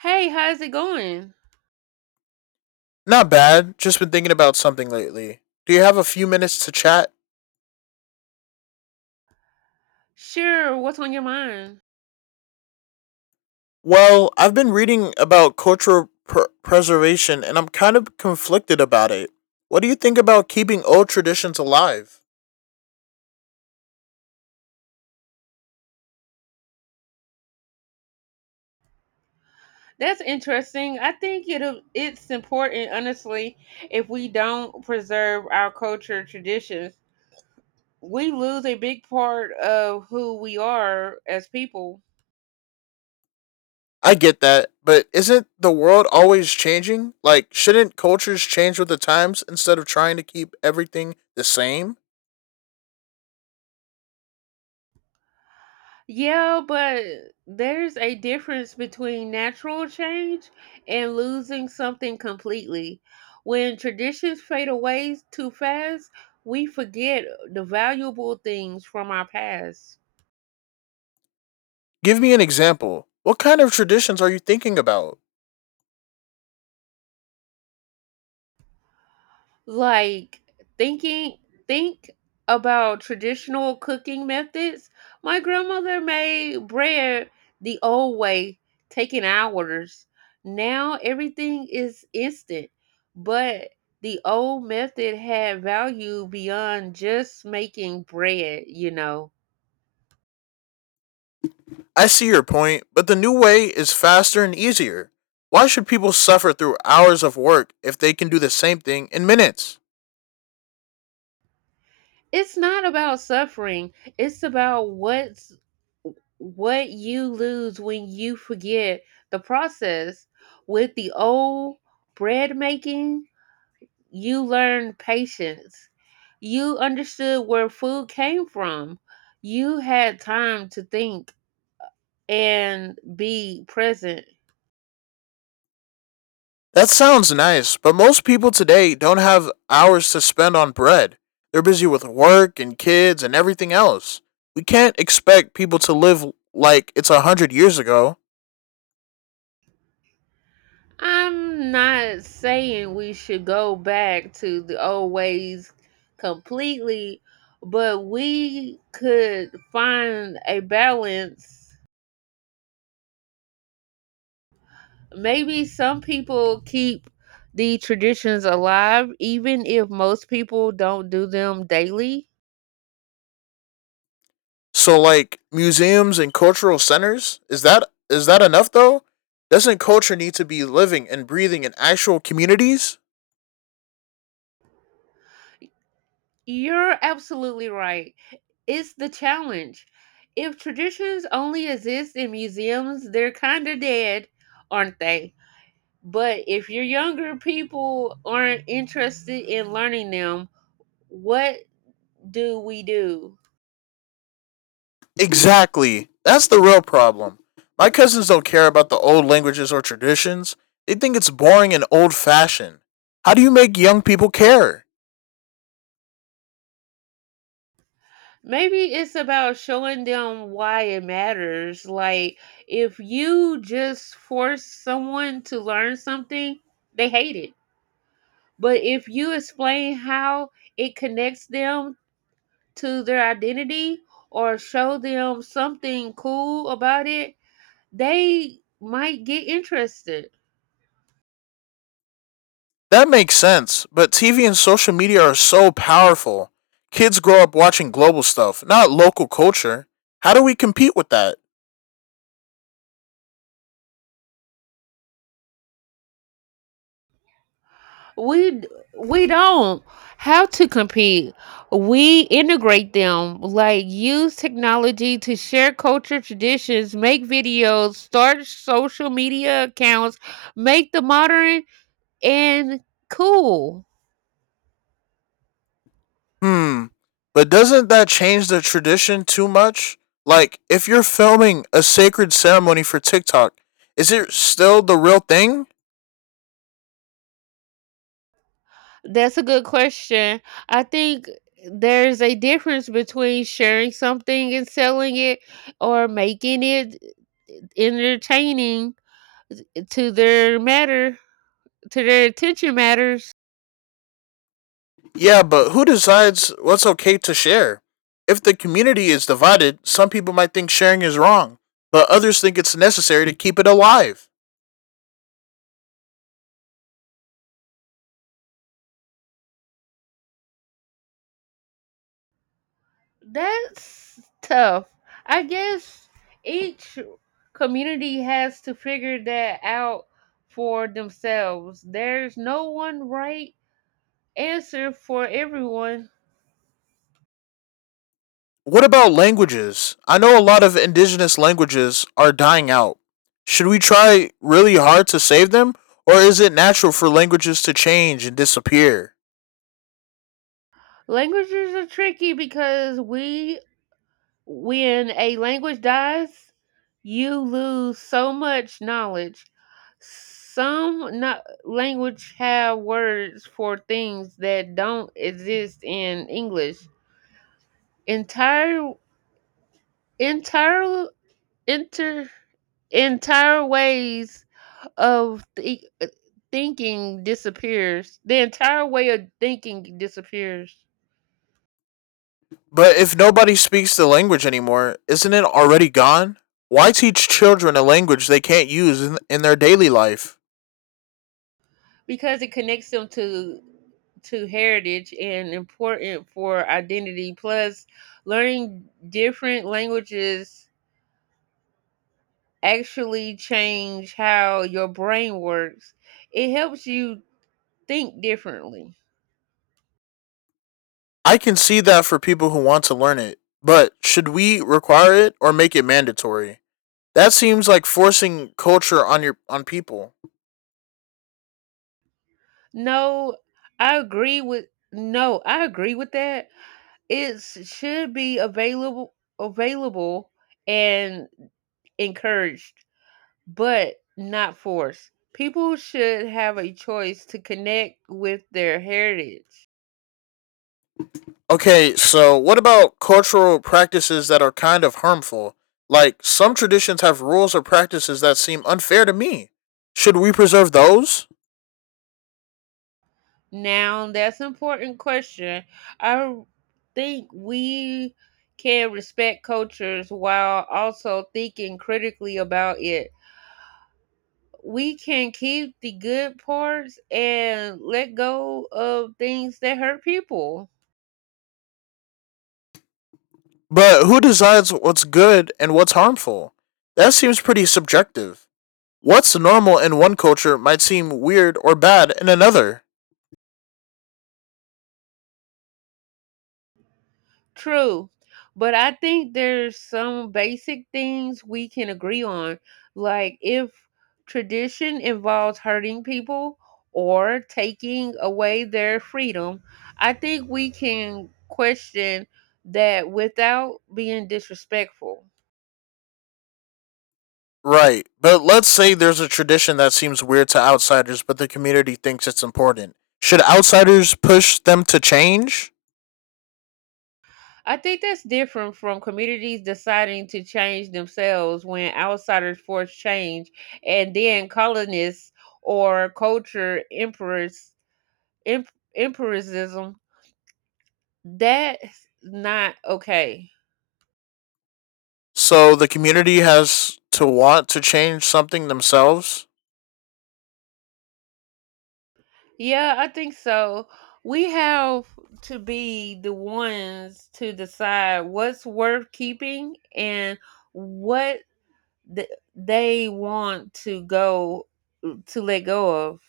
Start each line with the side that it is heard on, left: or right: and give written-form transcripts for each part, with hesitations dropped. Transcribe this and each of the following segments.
right: Hey, how's it going?
left: Not bad. Just been thinking about something lately. Do you have a few minutes to chat?
right: Sure, what's on your mind?
left: Well, I've been reading about cultural preservation and I'm kind of conflicted about it. What do you think about keeping old traditions alive?
right: That's interesting. I think it's important, honestly, if we don't preserve our culture traditions, we lose a big part of who we are as people.
left: I get that, but isn't the world always changing? Like, shouldn't cultures change with the times instead of trying to keep everything the same?
right: Yeah, but there's a difference between natural change and losing something completely. When traditions fade away too fast, we forget the valuable things from our past.
left: Give me an example. What kind of traditions are you thinking about?
right: like thinking think about traditional cooking methods. My grandmother made bread the old way, taking hours. Now everything is instant, but the old method had value beyond just making bread.
left: I see your point, but the new way is faster and easier. Why should people suffer through hours of work if they can do the same thing in minutes?
right: It's not about suffering. It's about what you lose when you forget the process. With the old bread making, you learned patience. You understood where food came from. You had time to think and be present.
left: That sounds nice, but most people today don't have hours to spend on bread. They're busy with work and kids and everything else. We can't expect people to live like it's a hundred years ago.
right: I'm not saying we should go back to the old ways completely, but we could find a balance. Maybe some people keep the traditions alive, even if most people don't do them daily.
left: So like museums and cultural centers? Is that enough though? Doesn't culture need to be living and breathing in actual communities?
right: You're absolutely right. It's the challenge. If traditions only exist in museums, they're kind of dead, aren't they? But if your younger people aren't interested in learning them, what do we do?
left: Exactly. That's the real problem. My cousins don't care about the old languages or traditions. They think it's boring and old fashioned. How do you make young people care?
right: Maybe it's about showing them why it matters. Like, if you just force someone to learn something, they hate it. But if you explain how it connects them to their identity or show them something cool about it, they might get interested.
left: That makes sense, but TV and social media are so powerful. Kids grow up watching global stuff, not local culture. How do we compete with that?
right: We we don't have to compete. We integrate them, like use technology to share culture traditions, make videos, start social media accounts, make the modern and cool.
left: Hmm. But doesn't that change the tradition too much? Like, if you're filming a sacred ceremony for TikTok, is it still the real thing?
right: That's a good question. I think there's a difference between sharing something and selling it or making it entertaining to their matter, to their attention matters.
left: Yeah, but who decides what's okay to share? If the community is divided, some people might think sharing is wrong, but others think it's necessary to keep it alive.
right: That's tough. I guess each community has to figure that out for themselves. There's no one right answer for everyone.
left: What about languages? I know a lot of indigenous languages are dying out. Should we try really hard to save them, or is it natural for languages to change and disappear?
right: Languages are tricky because we when a language dies, you lose so much knowledge. Some language have words for things that don't exist in English. Entire, entire, inter, entire ways of thinking disappears. The entire way of thinking disappears.
left: But if nobody speaks the language anymore, isn't it already gone? Why teach children a language they can't use in their daily life?
right: Because it connects them to heritage and important for identity, plus learning different languages actually change how your brain works. It helps you think differently.
left: I can see that for people who want to learn it, but should we require it or make it mandatory? That seems like forcing culture on people.
right: no i agree with no, I agree with that. It should be available, available and encouraged, but not forced. People should have a choice to connect with their heritage.
left: Okay, so what about cultural practices that are kind of harmful? Like some traditions have rules or practices that seem unfair to me. Should we preserve those?
right: Now, that's an important question. I think we can respect cultures while also thinking critically about it. We can keep the good parts and let go of things that hurt people.
left: But who decides what's good and what's harmful? That seems pretty subjective. What's normal in one culture might seem weird or bad in another.
right: True. But I think there's some basic things we can agree on. Like if tradition involves hurting people or taking away their freedom, I think we can question that without being disrespectful.
left: Right. But let's say there's a tradition that seems weird to outsiders, but the community thinks it's important. Should outsiders push them to change?
right: I think that's different from communities deciding to change themselves. When outsiders force change, and then colonists or culture emperors, em- empirism, that's not okay.
left: So the community has to want to change something themselves?
right: Yeah, I think so. We have to be the ones to decide what's worth keeping and what th- they want to go to let go of.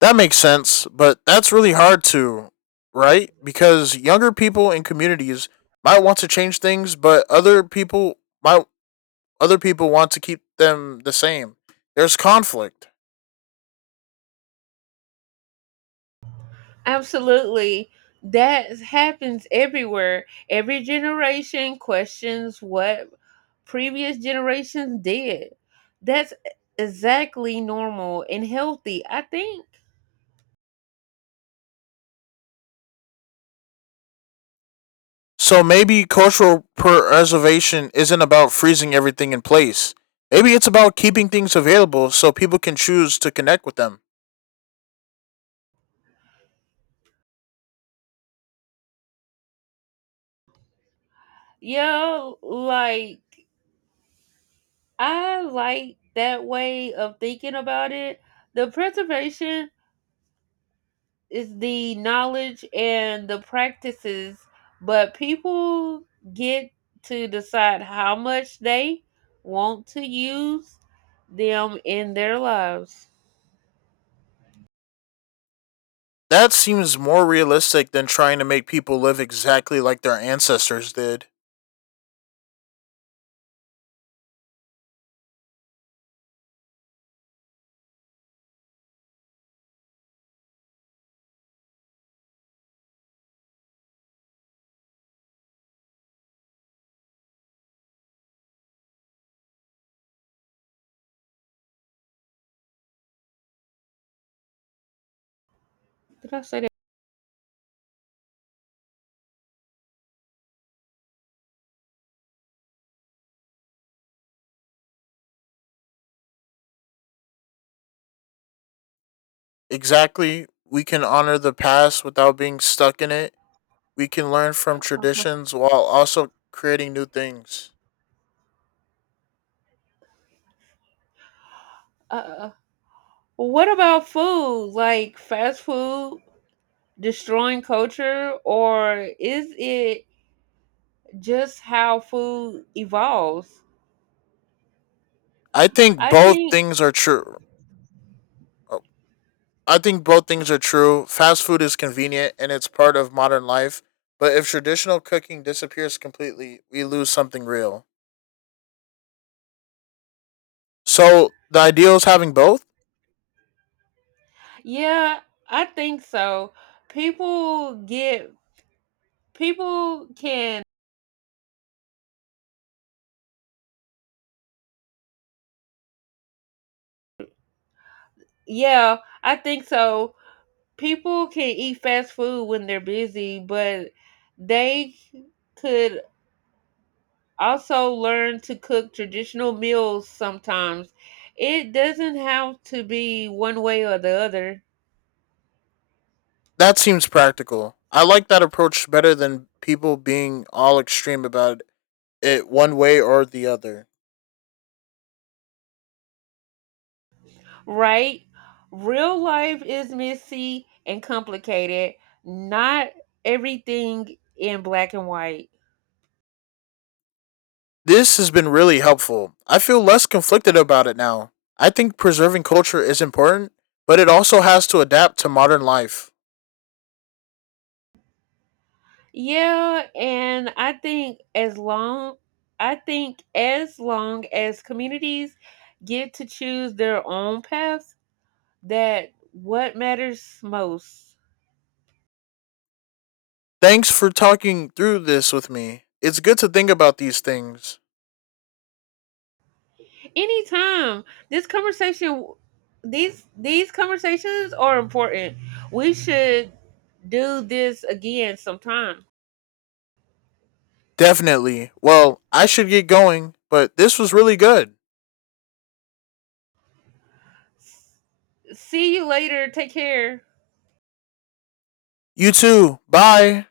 left: That makes sense, but that's really hard to, right? Because younger people in communities might want to change things, but other people might other people want to keep them the same. There's conflict.
right: Absolutely. That happens everywhere. Every generation questions what previous generations did. That's exactly normal and healthy, I think.
left: So maybe cultural preservation isn't about freezing everything in place. Maybe it's about keeping things available so people can choose to connect with them.
right: Yeah, like I like that way of thinking about it. The preservation is the knowledge and the practices, but people get to decide how much they want to use them in their lives.
left: That seems more realistic than trying to make people live exactly like their ancestors did.
right: Did I say that?
left: Exactly, we can honor the past without being stuck in it. We can learn from
right: Uh,
left: traditions while also creating new things.
right: uh, uh. Well, what about food? Like, fast food destroying culture, or is it just how food evolves?
left: I think
right: I
left: both
right: think,
left: things are true I think both things are true. Fast food is convenient and it's part of modern life, but if traditional cooking disappears completely, we lose something real. So the ideal is having both?
right: yeah, I think so. People get, people can, yeah, I think so. People can eat fast food when they're busy, but they could also learn to cook traditional meals sometimes. It doesn't have to be one way or the other,
left: That seems practical. I like that approach better than people being all extreme about it one way or the other.
right: right? Real life is messy and complicated, not everything in black and white.
left: This has been really helpful. I feel less conflicted about it now. I think preserving culture is important, but it also has to adapt to modern life.
right: Yeah, and I think as long as communities get to choose their own paths, that what matters most.
left: Thanks for talking through this with me. It's good to think about these things.
right: Anytime. This conversation These conversations are important. We should do this again sometime.
left: Definitely. Well, I should get going, but this was really good.
right: S- See you later. Take care.
left: You too. Bye.